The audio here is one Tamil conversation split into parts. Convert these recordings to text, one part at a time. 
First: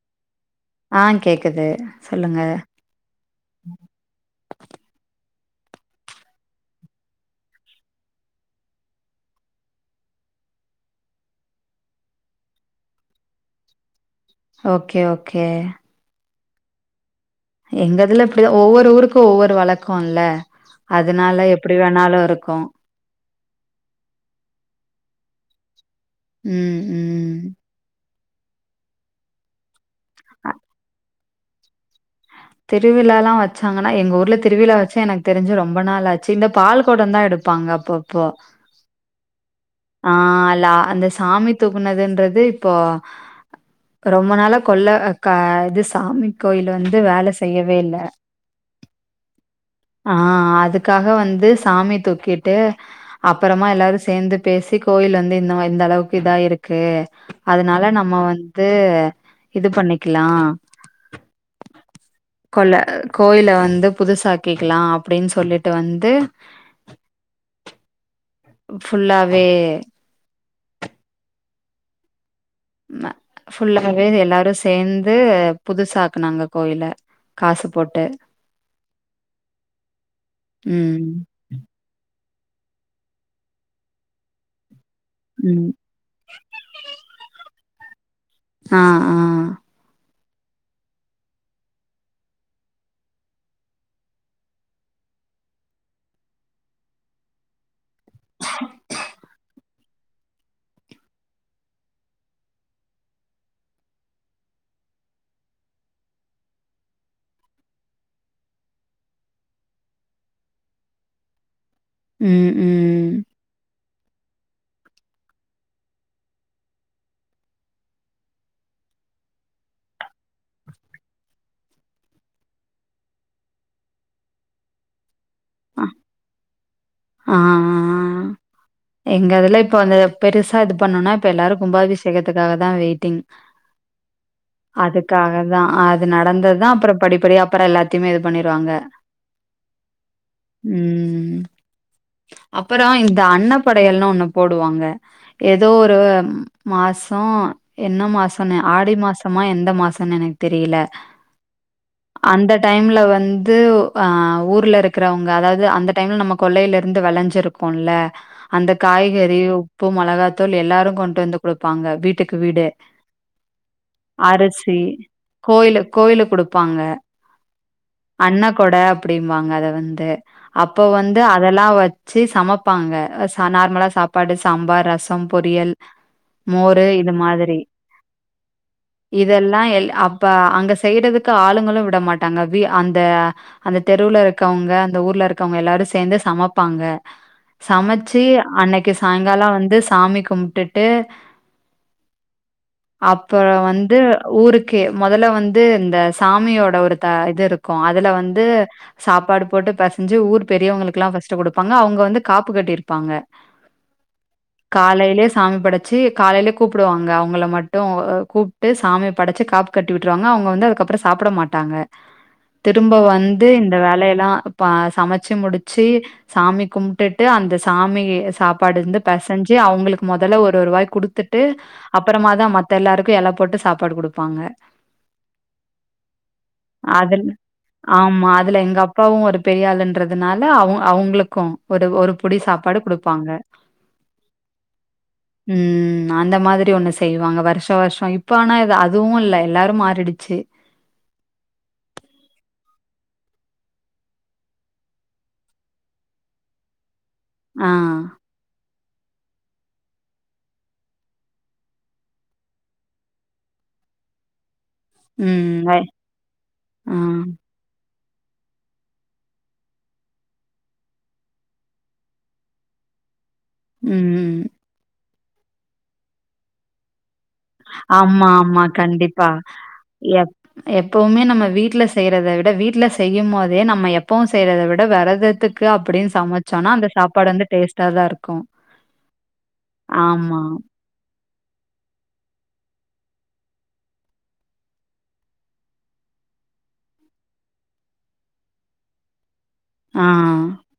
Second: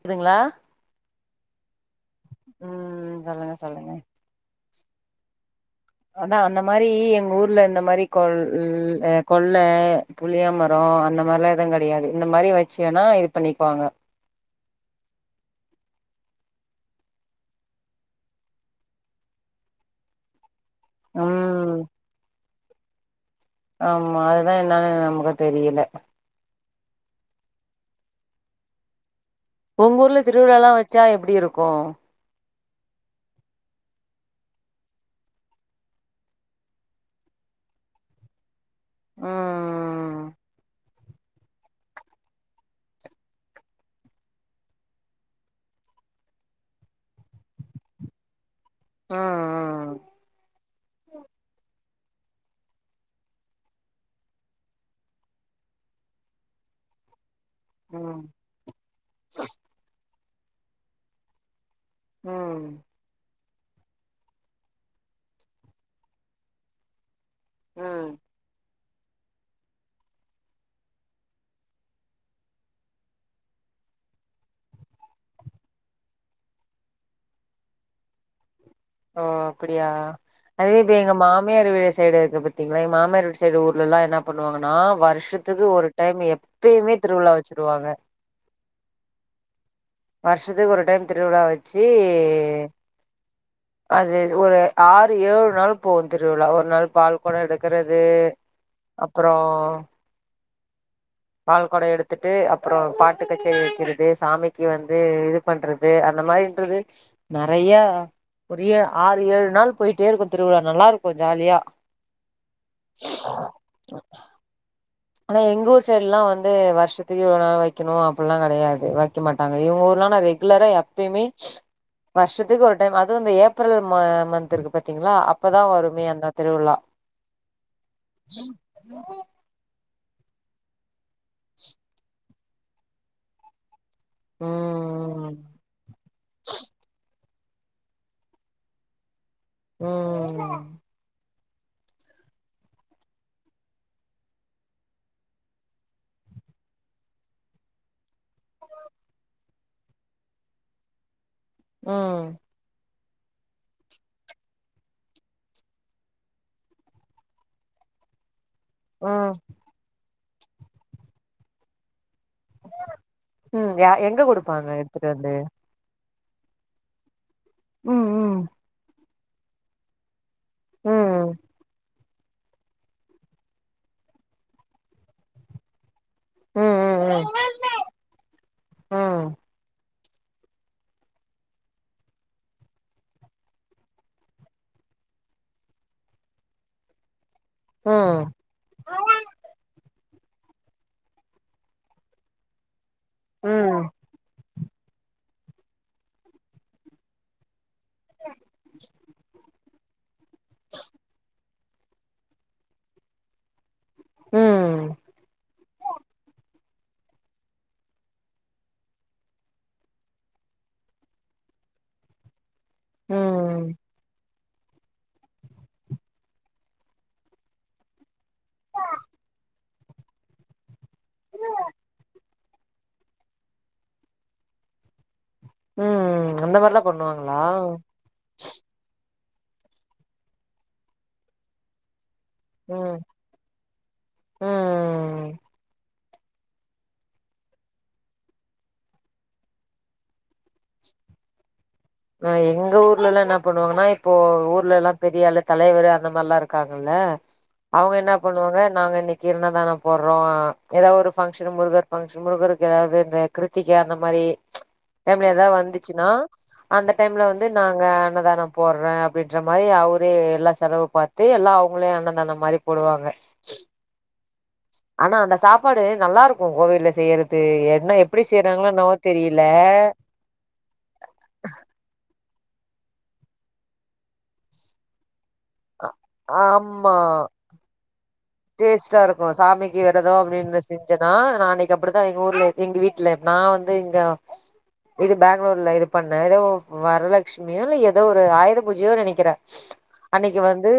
கேக்துங்களா ஆ கேக்குது சொல்லுங்க உம் சொல்லுங்க சொல்லுங்க அதா அந்த மாரி எங்க ஊர்ல அந்த மாரி கொல் கொல்ல புளிய மரோ அந்த மாரிலா எதுவு கெடையாது இந்த மாரி வேச்சுவேனா இது பண்ணிக்குவாங்க ஓகே ஓகே எங்கதுல இப்டிதா ஒவ்வொரு ஊருக்கு ஒவ்வொரு வழக்கோ இல்ல அதனால எப்டி ம் வேணாலு இருக்கு ஆமா அதுதா என்னான்னு நமக்கு தெரியல ம் ம் ஒங்கூர்ல திருவிழாலா வச்சா எப்டி இருக்கு திருவிழாலா வச்சாங்கன்னா எங்க ஊர்ல திருவிழா வச்சு எனக் தெரிஞ்சு ரொம்ப நாளா ஆச்சு இந்த பால்கொடோ தா எடுப் பாங்க அப்பப்போ ம் ஆ ல்லா அந்த சாமி தூக்குனதுன்றது இப்போ ரொம்ப நாள கொல்ல இது சாமி கோயில் வந்து வேல செய்யவே இல்ல ம் ஆ அதுக்காக வந்து சாமி தூக்கிட்டு அப்பறமா எல்லாரு சேந்து பேசி கோயில் வந்து இந்த இந்த அளவுக்கு இதா இருக்கு அதுனால நம்ம ம் வந்து இது பண்ணிக்கலா கொல்ல ம் கோயில வந்து புதுசாக்கிக்கலா அப்டின்னு சொல்லிட்டு வந்து ம் ஃபுல்லாவே ம ஃபுல்லாவே எல்லாரு சேர்ந்து புதுசாக்குனாங்க கோயில காசு போட்டு ஓ அப்புடியா அதே இப்ப ம் எங்க மா மியார் வீடு சைடு இருக்கு பாத்தீங்களா மாமியார் வீட்டு சைடு ஊர்ல எல்லா என்ன பண்ணுவாங்கன்னா வர்ஷத்துக்கு ம் ஒரு டைம் எப்பயுமே திருவிழா வச்சிருவாங்க ஆ ஆ வருஷத்துக்கு ஒரு டைம் திருவிழா வெச்சு அது ஒரு ஆறு ஏழு நாள் போவும் திருவிழா ஒரு நாள் பால் கொடோ எடுக்குறது அப்றோம் பால்கொடோ எடுத்துட்டு அப்றோம் பாட்டு கச்சேரி வெக்கிறது சாமிக்கு வந்து இது பண்றது அந்த மாரின்றது நறையா ஒரு ஏ ஆறு ஏழு நாள் போயிட்டே இருக்கும் திருவிழா நல்லா இருக்கு ஜாலியா ம் ம் ஆனா எங்க ஊர் சைடுலாம் வந்து வருஷத்துக்கு இவ்ளோ நாள் வைக்கணொ அப்பல்லாம் கடையாது வெக்க மாட்டாங்க இவங்க ஊர் எல்லா நா ரெ ரெகுலரா எப்பயுமே வருஷத்துக்கு ஒரு டைம் அதுவும் இந்த ஏப்ரல் மந்த் இருக்கும் பாத்தீங்களா அப்பதான் ஆ வருமே அந்த திருவிழா எங்கதுல இப்ப வந்து பெருசா இது பண்ணும்னா இப்ப எல்லாரு கும்பாபிஷேகத்துக்காக தான் வெயிட்டிங் ம் அதுக்காக தான் அது நடந்ததுதான் அப்றோ படிப்படியா அப்புறோம் எல்லாத் திமே இது பண்ணிருவாங்க ம் ம் அப்பறோம் இந்த அன்ன படையல்னு ஒண்ணு போடுவாங்க ஏதோ ஒரு மாசோம் என்ன மாசன்னு ஆடி மாசமா எந்த மாசோன்னு எனக்கு தெரியல ம் அந்த டைம்ல வந்து அ ஊர்ல இருக்குறவங்க அதாவது அந்த டைம்ல நம்ம கொள்ளையில இருந்து விளஞ்சிருக் க்குல அந்த ம் காய்கறி உப்பு மோளகாத்தூள் எல்லாரும் கொண்டு வந்து குடுப்பாங்க விட் விட்டுக்கு வீடு ம் யா எங்க குடுப்பாங்க அரிசி எடுத்துட்டு வந்து கோயிலுக் கோயிலுக் குடுப்பாங்க ம் ம் அண்ண கொட அப்பிடிம்பாங்க அத வந்து அப்ப வந்து ம் அதெல்லா வச்சு சமப்பாங்க அ நார்மலா சாப்பாடு சாம்பார் ரசம் பொரியல் ம் மோரு இது ம் மாதிரி ம் இதெல்லா எல் அப் இப்ப அங்க செய்யறதுக்கு ஆளுங்களும் விட மாட்டாங்க வி அந்த அந்த தெருவுல இருக்கவொங்க அந்த ஊர்ல இருக்கவங்க எல்லாரும் சேந்து சமப்பாங்க சமச் ம் அன்னைக்கு சாய்ங்காலோ வந்து சாமி கும்‌‍ட்டுட்டு அப்ப ம் வந்து ஊருக்கு மொதல்ல வந்து இந்த சாமியோட ஒரு த இது இருக்கு க்கோம் அதுல வந்து சாப்பாடு போட்டு பெச ஞ்சு ஊர் பெரியவங்களுக்கு எல்லாம் ஃபஸ்ட் குடுப்பாங்க அவங்க வந்து காப்பு கட்டியிருப்பாங்க ம் காலையிலயே சாமி படச்சு காலையிலே கு கூப்புடுவாங்க அவங்கள மட்டும் கூப்ட்டு சாமி படச்சி காப்பு கட்டி விட்டுருவாங்க அவங்க வந்து அதுக்கப்புறோம் சாப்பட மாட்டாங்க திரும்ப வந்து ம் இந்த வேலையெல்லாம் ப சமச்சு முடிச்சு சாமி கும்ட்டுட்டு அந்த ஸ் சாமி சாப்பாடு இருந்து பேசஞ்சு அவுங்களுக்கு மொதல்ல ஒரு ஒரு‌ வாய் குடுத்துட்டு அப்பறமாதா மத்த எல்லாருக்கும் எல போட்டு சாப்பாடு குடுப்பாங்க ம் ம் அந்த மாரிலா அதுல பண்ணுவாங்களா ஆமா அதுல எங்க அப்பாவும் ஒரு பெரியாலுனுன்றதுனால அவ அவுங்ளுக்கும் ஒரு ஒரு புடி சாப்பாடு ம் குடுப்பாங்க ம் உம் அந்த மாரி ஒண்ணு செய்வாங்க வருஷ வருஷோ இப்ப ஆனா அதுவு இல்ல எல்லாரு மாறிடுச்சு ஹ் எங்க ஊர்லல்லா என்ன பண்ணுவாங்கன்னா இப்போ ஊர்லல்லா பெரியாலு தலைவரு அந்த மாரில்லா இருக்காங்கல்ல ஆ. அவுங்க என்னப் பண்ணுவாங்க நாங்க இன்னக்கி அன்னதானோ போர்றோ எதாவொரு ஃபங்க்ஷன் முருகர் ஃபங்கஷன் முருகருக்கு எதாவ்து கிருத்திக அந்த மாரி டைம்ல ஏதா ம். வை வந்துசுனா அந்த ஆ. டைம்ல வந்து நாங்க அன்னதானோ போர்றே அப்டின்ற மாரி அவுரே எல்லா செலவு பாத்து எல்லா அவுங்களே அன்னதானோ மாரி போடுவாங்க உம் ஆனா அந்த சாப்பாடு நல்லா இருக்கு கோவில்ல செய்யுறது இது என்ன எப்டி ஆமா, ஆமா. செய்றாங்களோ என்னவோ கண்டிப்பா. தெரியல எப் எப்பவுமே நம்ம வீட்ல செய்யறத விட வீட்ல செய்யுமோதே நம்ம எப்பவு செய்யறத விட வெரதத்துக் கு அ அப்டினு சமச்சோனா அந்த ஆமா சாப்பாடு வந்து டேஸ்ட்டா தா இருக்கு டேஸ்ட்டா இருக்கு சாமிக்கு வெரதோ அப்டினு செஞ்சனா நா அன்னக்கி அப்டிதா எங்க ஊர்ல எங்க வீட்டுல நா வந்து இங்க இது பெங்களூர்ல இது பண்ணே எதோ வரலட்ச் மியோ எதோ ஒரு ஆயுத பூஜையோ நெனக்கிறே ஆ. அன்னக்கி வந்து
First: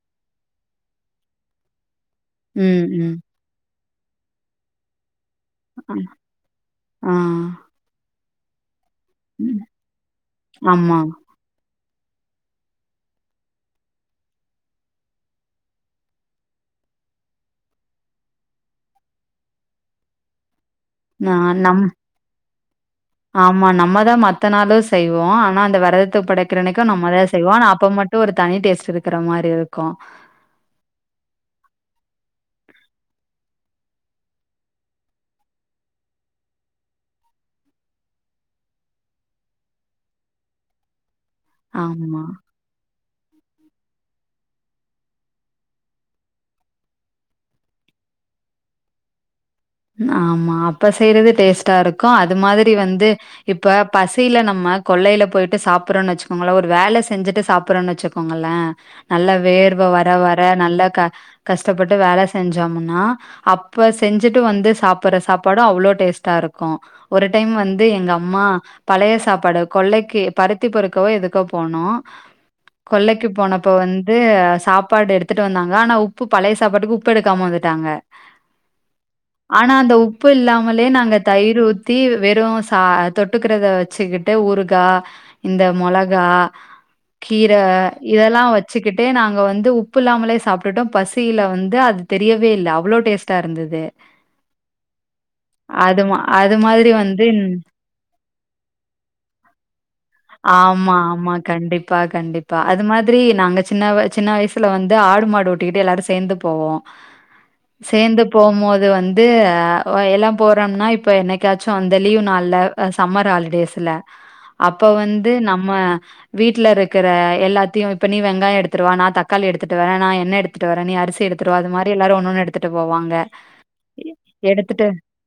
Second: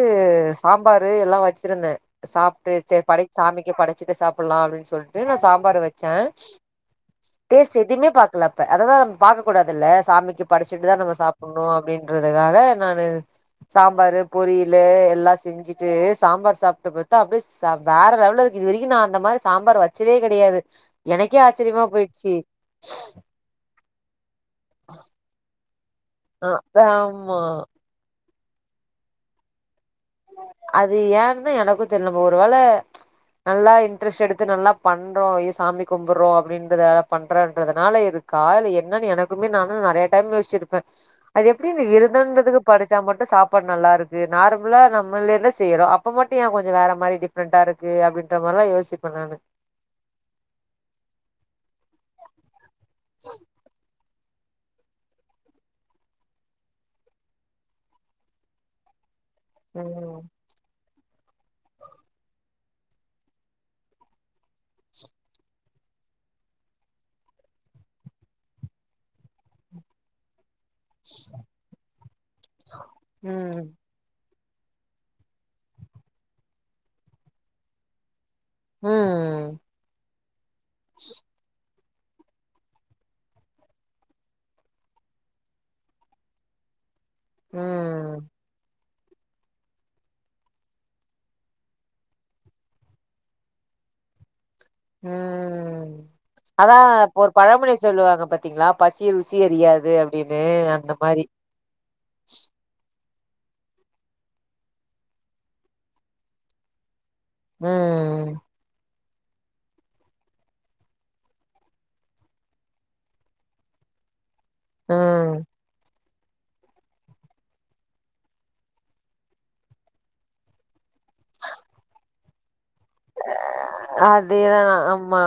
சாம்பாரு எல்லா வச்சிருந்தே சாப்ட்டு ம், சேரி ம். படை சாமிக்கு படச்சிட்டு சாப்புலா அப்டினு சொல்ட்டு நா சாம்பாரு அ வச்சே ஆ. டேஸ் எதுமே பாக்கல அப்ப அத தா நம்ம பாக்க ம். கூடாதுல்ல சாமிக்கு படச்சுட்டுதா ஆமா. நம்ம சாப் பண்ணுவோ அப்டின்றதுக்காக நானு சாம்பாரு பொரியலு எல்லா செஞ்சுட்டு சாம்பார் சாப்ட்டு பாத் அப்டி செம்மவேற லெவல்ல இருக்கு இது வரைக்கு நா அந்த மாரி சாம்பார் வச்சதே கெடயாது நா எனக்கே நம் ஆச்ரியமா போய்ச்சு ஆமா நம்ம தா மத்த நாளு செய்வோ ஆனா அந்த விரதத்த ஆ படைக்கிறனக்கி நம்ம தா ஆமா செய்வோ ஆனா அப்ப மட் ஒரு தனி டேஸ்ட்டு இருக்ற மாரி இருக்கு அது ஏன்னு எனக்கு தெர்ல ஒரு வேல நல்லா இன்ட்ரெஸ்ட் எடுத்து நல்லா பண்றோ ஐயோ சாமி கும்புப்றோ அப்டின்றதால பண்றன்றதுனால இருக் கா இல்ல என்னன்னு எனக்குமே நானு நெறைய டைம் யோசிச்சிருப்பே அது எப்டி ஆமா இருதுன்றதுக்கு படச்சா மட்டு சாப்பாடு நல்லா இருக்கு நார்ம ஃபுல்லா நம்மலேதா செய்றோ அப்ப மட்டு ஏ கொஞ்சோ வேற மாரி டிஃபரண்டா இருக்கு அப்படின்ற மாரில்லா யோசிப்பே நானு ஆமா அப்ப செய்யறது டேஸ்ட்டா இருக்கு அது மாதிரி வந்து இப்ப பசில நம்ம கொள்ளயில போய்ட்டு சாப்புறோனு வச்சுக்கோங்களே ஒரு வேல செஞ்சுட்டு சாப்புறோனு வச்சுக்கோங்களே நல்ல வேர்வ வர ம் வ நல்ல க கஷ்டப்பட்டு வேல செஞ்சோம்னா அப்ப செஞ்சுட் ட்டு வந்து சாப்புற சாப்பாடு அவ்ளோ டேஸ்ட்டா இருக்கு ஒரு டைம் வந்து எங்க அம்மா பழய சாப்பாட கொள்ளக்கி பருத்தி பொருக்கவோ எதுக்கோ போனோ கொள்ளக்கி போனப்ப ம் வந்து சாப் சாப்பாடு எடுத்துட்டு வந்தாங்க ஆனா உப்பு பழய சாப்பாட்டுக்கு உப்பு எடுக்காம வந்துட்டாங்க உம் ஆனா அந்த உப்பு இல்லாமலே நாங்க தயிரு ஊத் தீ வெறு சா தொட்டுக்கிறத வச்சுக்கிட்டு ஊறுகா இந்த மொளகா கீர ம் இதெல்லா வச்சுக்கிட்டே நாங்க வந்து உப்பு இல்லாமலே சாப்ட்டுட்டோ பசியில வந்து அது தெரியவே இல்ல அவ்ளோ டேஸ்ட்டா இருந்தது ம் அதுமா அதா இப்ப ஒரு பழமொழி சொல்லுவாங்க பாத்தீங்ளா பசி ருசி அறியாது அப்டினு அந்த ஆமா, மாரி ஆமா. கண்டிப்பா கண்டிப்பா அது மாத்ரி நாங்க சின்னவ சின்ன வய்சுல வந்து ஆடு மாடு ஓட்டிக்கிட்டு எல்லாரு சேந்து போவோ ம் சேந்து போம்மோத் து வந்து அ வ எல்லா போறோம்னா இப்போ என்னைக்காச்சு அந்த லீவ் நாள்ல சம்மர் ஹாலிடேஸ்ல அப்ப வந்து ம் நம்ம வீட்ல இருக்கிற எல்லாத்யு இப்ப நீ வெங்காய எடுத்துருவா நா தக்காளி எடுத்துட்டு வர நா என்ன எடுத் ட்டு வர நீ அரிசி எடுத்துருவா அது மாரி எல்லாரு ஒன்னு ஒன்னு எடுத்துட்டு போவாங் அதேதா ஆமா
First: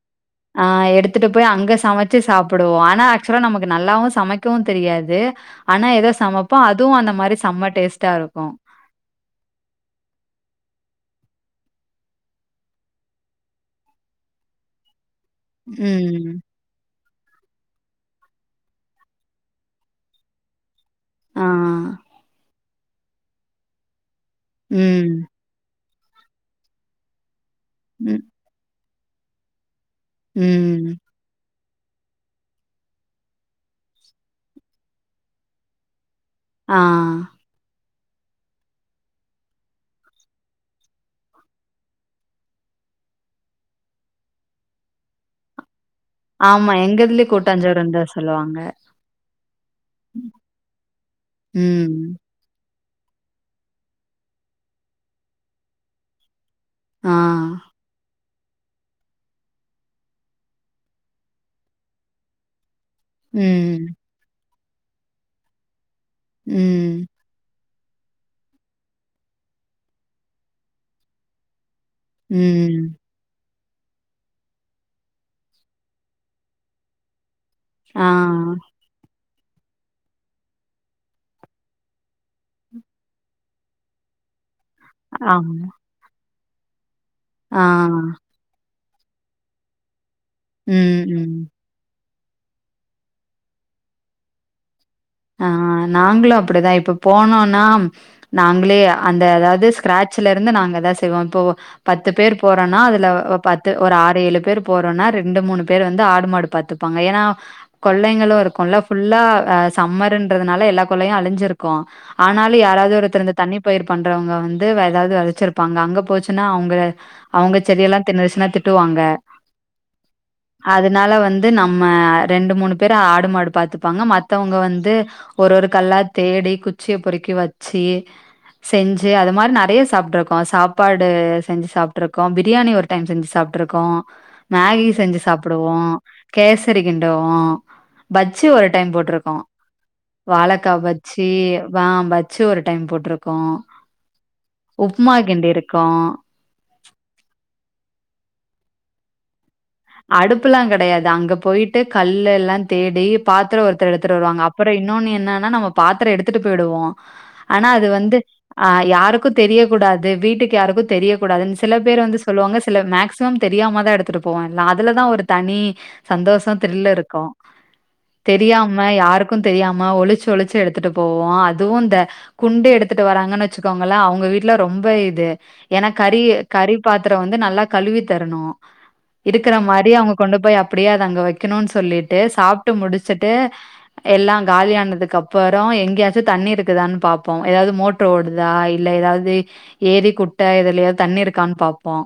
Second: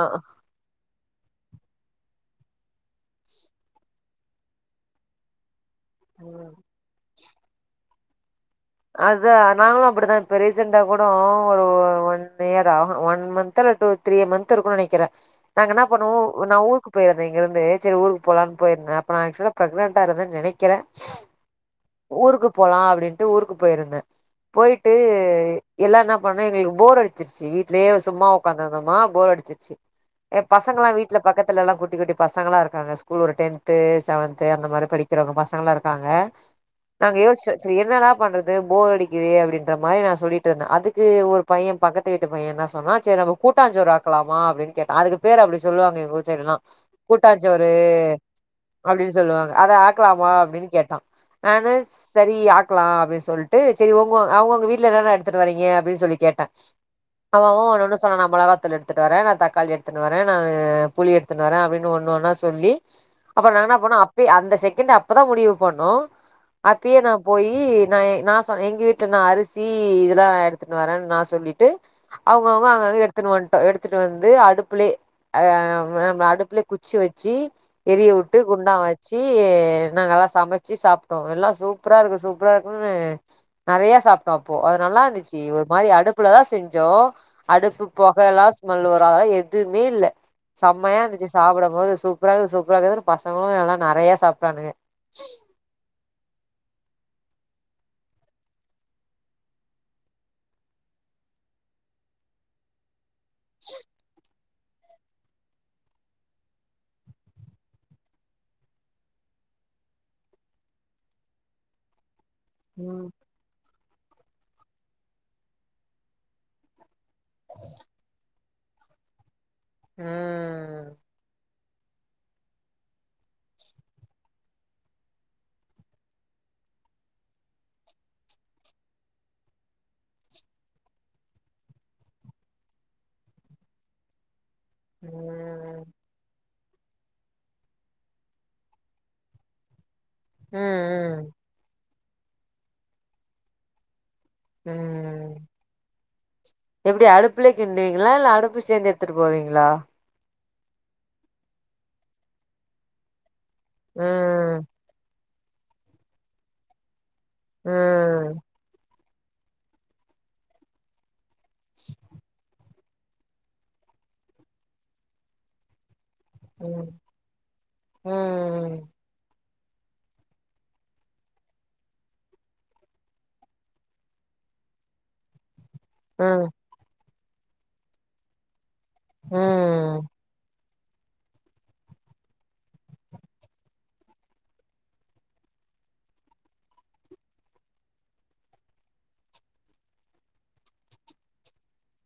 ஆ எடுத்துட்டு போய் அங்க சமச்சு சாப்புடுவோ ஆனா ஆக்சுவலா நமக்கு நல்லாவு சமக்கவு தெரியாது ஆனா எதோ ம் சமப்போ அதுவு அந்த மாரி சம்ம டேஸ்ட்டா இருக்கு அத நாங்களு அப்புடிதா இப்ப ரீசண்ட்டா கூடோ ஒரு ஒன் இயரா அவ ஒன் மன்த்தல டூ த்ரீ மன்த் இருக்குனு நனக்கிற நாங்க இன்னா ம். பண்ணுவோ நா ஊருக் போயிருந்த இங்கருந்து செரி ஊருக்கு போலானு போயிருந்த அப்ப நா ஆக்சுவலா ப்ரெக்னட்டா இருந்த நெனக்கிற அ அ ஊருக்கு போலா அப்டின்ட்டு ஊருக்கு போயிருந்த போயிட்டு ம். எல்லா என்ன பண்ணோ எங்ளுக்கு போர் அடிச்சிருச்சு வீட்டுலயே ம். சும்மா உக்காந்திருந்தமா போர் அடிச்சிருச்சு ஏ பசங்ல்லா ம். வீட் இல்ல பக்கத்துலல்லா குட்டி குட்டி பசங்களா இருக்காங்க ஸ்கூல் ஒரு டென்து செவன்து அந்த மாரி படிக்கிறவ்ங்க பசங்களா இருக்காங்க ஆ. நாங்க யோஸ்ச்சு செரி என்னடா பண்றது போர் அடிக்குதே அப்டின்றமாரி நா சொல்லிட்ருந்த அதுக்கு ஒரு பைய பக்கத் த்து வீட்டு பைய என்ன சொன்னா செர் நம்ப கூட்டாஞ்சோரு ஆக்கலாமா அப்டின் கேட்ட அதுக்கு பேர் அப்டி சொல்லுவாங்க எங் ஊர் சைடலா ஆமா, எங்க இதுலயும் கூட்டாச்சரு கூட்டாஞ்சோறுன்னு தான் சொல்லுவாங்க. அப்டின்னு சொல்லுவாங்க அத ஆக்கலாமா அப்டின் கேட்டா ஆன ம். சே ரி ஆக்லா அப்டின் சொல்ட்டு செரி ஒங்கோ அவ்ங்கவ்ங்கோ வீட்ல என்னன்ன எட்த்துட்டு வரீங்க அப்டின் சொல்லி கேட்ட ஆ. அவ அவ ஒன்னு சொன்ன நா மொளகத்தூள் எடுத் துட்டு வர நா தக்காளி எடுத்துனு வர நா புளி எடுத்துனு வர அப்டின் ஒன்னு ஒன்னா சொல்லி அப்பற நாங் என்னா ம். பண்ணோ அப்பி அந்த செக்கேண் அப்பதா முடிவு பண்ணோ அப்பியே ம். நா போயி நாயி நா சொன் எங்க வீட்ல நா அரிசி இதுல்லா எடுத்துட் வரன் நா சொல்லிட்டு அவுங்க ம். அவுங்க எடுத் துன்வன்டோ எடுத்துட்டு வந்து அடுப்புலே அ நம்ம அடுப்புலே குச்சி வச்சி ஆ. எரிய உட்டு குண்டா வச்சு நாங்கல்லா சமச்சி சாப் டோ எல்லா சூப்ரா இருக்கு சூப்ரா இருக்குன்னு நறையா சாப்ட்டோ அப்போ அது நல்லா துச்சி ஆம். ஒரு மாரி அடுப்புலதா செஞ்சோ ஆ. அடுப்பு பொகல்லா ஸ்மல்லு வரு அதல்லா எதுமே இல்ல சமையா ம். இருந்துச்சு ம். சாப்படமோது சுப் சூப்பராகுது சூப்பராகுதுன் பசங்ளு எல்லா நறையா சாப்ட்டானுங்க ஆ நாங்ளு அப்புடிதா இப்போ போனோனா நாங்ளே அந்த அதாவ்து ஸ்க்ராட்சில இருந்து நாங்கதா செய்வோ இப்போ பத்து பேர் போறோனா அதுல பத்து ஒரு ஆறு ஏழு பேர் போறோன்னா ரெண்டு மூணு பேர் வந்து ஆடு மாடு பாத்துப்பாங்க ஏனா கொள்ளைங்களு இருக்குல்ல ஃபுல்லா அ சம்மருன்றதுனால எல்லா கொள்ளையு அழிஞ்சிருக்கு ஆனாலு யாராவுது ம் ஒருத்தர் இந்த தண்ணி பயிர் பண்றவங்க வந்து வெதாவ்து வெதச்சிருப்பாங்க அங்க போச்சுன்னா அவுங்க அவுங்க செடியெல்லா தின்னுருசினா திட்டுவாங்க ம் அதனால வந்து நம்ம ரெண்டு மூணு பேரு ஆடு மாடு பாத்துப்பாங்க மத் தவங்க வந்து ஒரு ஒரு கல்லா தேடி குச்சிய பொறிக்கி வச்சி செஞ்சு அது மாரி நெறைய சாப்ட்டு இருக்கோ சாப்பாடு செஞ்சு சாப்ட்டுருக்கோ பிரியாணி ஒரு டைம் செஞ்சு சாப்ட்ருக்கோ மேகி செஞ்சு சாப்பிடுவோ ம் கேசரி கிண்டுவோ பஜ்ஜி ஒரு டைம் போட்ருக் வாழக்கா ம் வச்சு ம் வாம்பச் ச்சு ஒரு டைம் போட்ருக்கோ உப்மா ம் கிண்டி இருக்கோ எப்டி அடுப்புலே கிண்டுவீங்ளா இல்ல அடுப்பு சேந்து எடுத்துட்டு போவீங்ளா அடுப்புல்லா கெடயாது அங்க போயிட்டு கல்ல எல்லாம் தேடி பாத்தரோ ஒருத்தர் எத்துட்டு வருவாங்க ம் அப்புறம் இன்னொன்னு என்னன்னா நாங்க பாத்தரோ எடுத்துட்டு போயிடுவோ ஆனா அது வந்து ம் அ யாருக்கு தெரிய கூடாது வீட்டுக்கு யாருக்கு தெரிய கூடாதுன் சில பேர் வந்து சொல்லுவாங்க சிலர் மேக்சிமம் தெரியாம தா எடுத்துட்டு போவ எல்லா அதுலதா ஒரு தனி சந்தோஷம் ம் த்ரில் இருக்கு ம் தெரியாம யாருக்கும் தெரியாம ஒளிச்சு ஒளிச்சு எடுத்துட்டு போவு அதுவு இந்த குண்டு எடுத்துட்டு வராங்கன் வச்சுக்கோங்கள அவங்க வீட்ல ரொம்ப இது ஏன்னா கறியே ம் கறி பாத்திரம் வந்து நல்லா கழுவி தரணு இருக்கிற மாரி ம் அவங்க கொண்டு போய் அப்படியே அது அங்க வெக்கணு சொல்லிட்டு சாப்ட்டு முடிச்சுட்டு எல்லாம் காலியானதுக்கு அப்புறம் எங்கேயாச்சும் தண்ணி இருக்குதான்னு பாப்போ எதாவ்து மோட் ட்ரு ஓடுதா இல்ல எதாவ்து ஏரி குட்ட எதுலயாவ் தண்ணி இருக்கான் பாப்போ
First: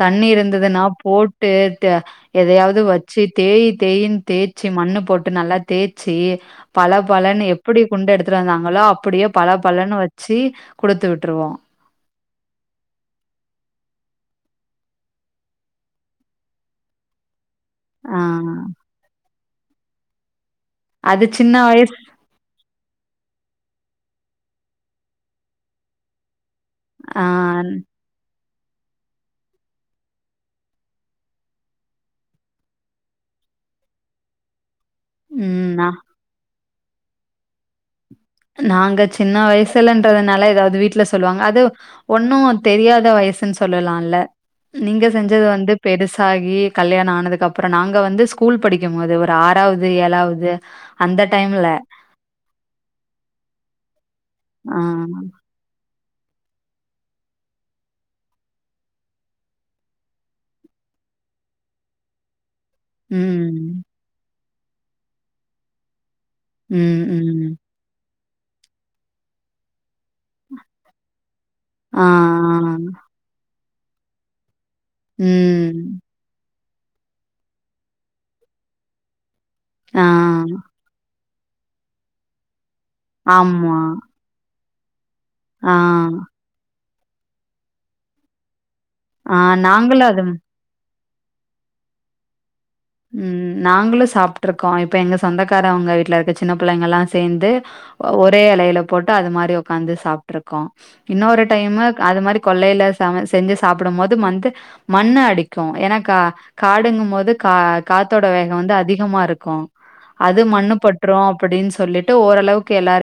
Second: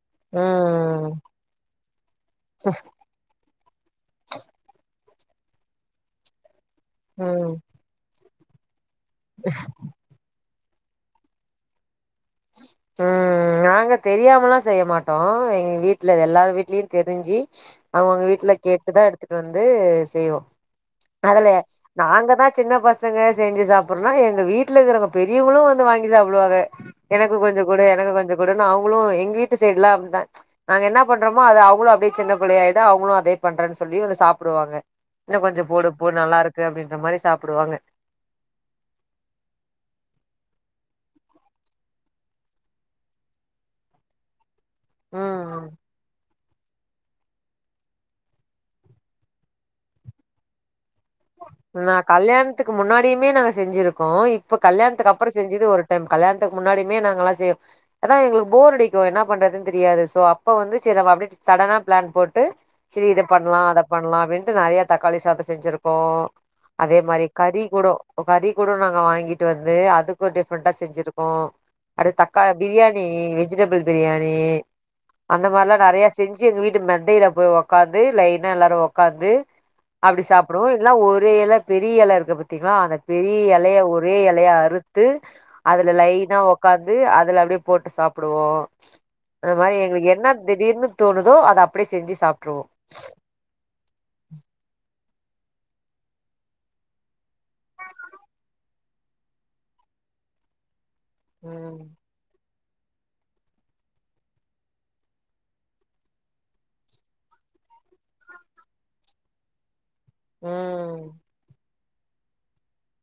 தண்ணி இருந்ததுன்னா ம் போட்டு ஏட்டு எதையாவ்து வச்சு தேய் தேயின் தேய்ச்சி மண்ணு போட்டு நல்லா தேய்ச்சு பள பளன்னு ம் எப்பிடி குண்டு எடுத்துட்டு வந்தாங்களோ அப்படியே பள பளன்னு வச்சு குடுத்து விட்ருவோ ம் நாங்க தெரியாமல்லா செய்ய மாட்டோ எங்க வீட்ல எல்லார் வீட்லயும் தெரிஞ்சு ஆ அவுங்கவுங்க வீட்ல கேட்டு தா எடுத்துட்டு வந்து செய்வோ அது மொதல்ல சின்ன வயசு நாங்கதா சின்ன பஸ் சங்க செஞ்சு சாப்பிறனா எங்க வீட்ல இருக்கிறவங்க பெரியவங்களும் வந்து வாங்கி சாப்டுவாங்க ஆ எனக்கு கொஞ்சோ குடு எனக்கு கொஞ்சோ குடுன் அவங்களு எங்க வீட்டு சைடுலா அப் தா நாங்க என்ன பண்றோமோ அது அவங்களு அப்டியே சின்ன புள்ளையா ஆய்ட்டு அவங்களு அதே பண்றேன் சொல்லி வந்து சாப்பிடுவாங்க இன்னும் கொஞ்சம் ம் போடு நா- போடு நல்லா இருக்கு அப்படின்ற மாரி சாப்பிடுவாங்க நாங்க சின்ன வயசுலன்றதுனால எதாவ்து வீட்ல சொல்லுவாங்க அது ஒன்னும் தெரியாத வயசுன்னு சொல்லலால நீங்க செஞ்சது ம் வந்து பெருசாகி கல்யாணம் ஆனதுக்கு அப்புறோ நாங்க வந்து ஸ்கூல் படிக்கும் போது ஒரு ஆறாவ்து ஏழாவ்து அந்த டைம்ல நா கல்யாண்த்துக்கு முன்னாடியுமே நாங்க செஞ்சிருக்கோ இப்ப ஆ. கல்யாண்த்துக்கு அப்புறோ செஞ்சது ஒரு டம் கல்யாண்த்துக்கு முன்னாடியுமே நாங்க எல்லா செய் அதா எங்களுக்கு போர் அடிக்கும் என்ன பண்றதுன் தெரியாது சோ அப்ப வந்து சரி நம்ம அப்டே சடனா பிளான் போட்டு சரி இத பண்லா அத ம். பண்லா அப்டின்ட்டு நெறைய தக்காளி சாதோ செஞ்சிருக்கோ அதே ம், மாரி ம். கறி கூடோ கறி கூடோ நாங்க வாங்கிட்டு வந்து அதுக்கு டிஃப்ரெண்ட்டா செஞ்சுருக்கோ ஆ, அப்டே தக் கா ஆ. பிரியாணி வெஜிடேபிள் பிரியாணி அந்த மாரிலா ம். நெறைய செஞ்சு எங்க வீட்டு மெத்தையில போய் ஒக்காந்து லைன்னா எல்லாரு ஒக்காந்து ஆ. அப்டி சாப்டுவோ இல்னா ஒரு எல பெரிய எல இருக்கு பாத்தீங்ளா அந்த பெரிய ஆமா. எலய ஒரே எலயா அறுத் து ஆ. அதுல லைனா உக்காந்து அதுல அப்டியே போட்டு சாப்பிடுவோ ஆ அந்த மாதிரி நாங்களும் எங்களுக்கு அது என்ன திடீர்னு தோணுதோ அத அப்டியே செஞ்சு சாப்டுருவோ ம் நாங்களு சாப்பிட்டு இருக்கோ இப்ப எங்க சொந்தக்கார அவுங்க வீட்டுல இருக்க சின்ன பிள்ளைங்க எல்லா சேந்து ஒ ஒரே எலையில போட்டு அது மாதிரி உக்காந்து சாப் ட்டுருக்கோ இன்னொரு டைமு ம் அது மாரி கொள்ளையில சம செஞ்சு சாப்பிடும் போது வந்து மண்ணு அடிக்கு ஏன்னா கா காடுங்கும் போது கா காத்தோட வேகவந்து அதிகமா இருக்கு அது மண்ணு ம் பற்று அப்டின்னு சொல்லிட்டு ஓரளவுக்கு எல்லாரு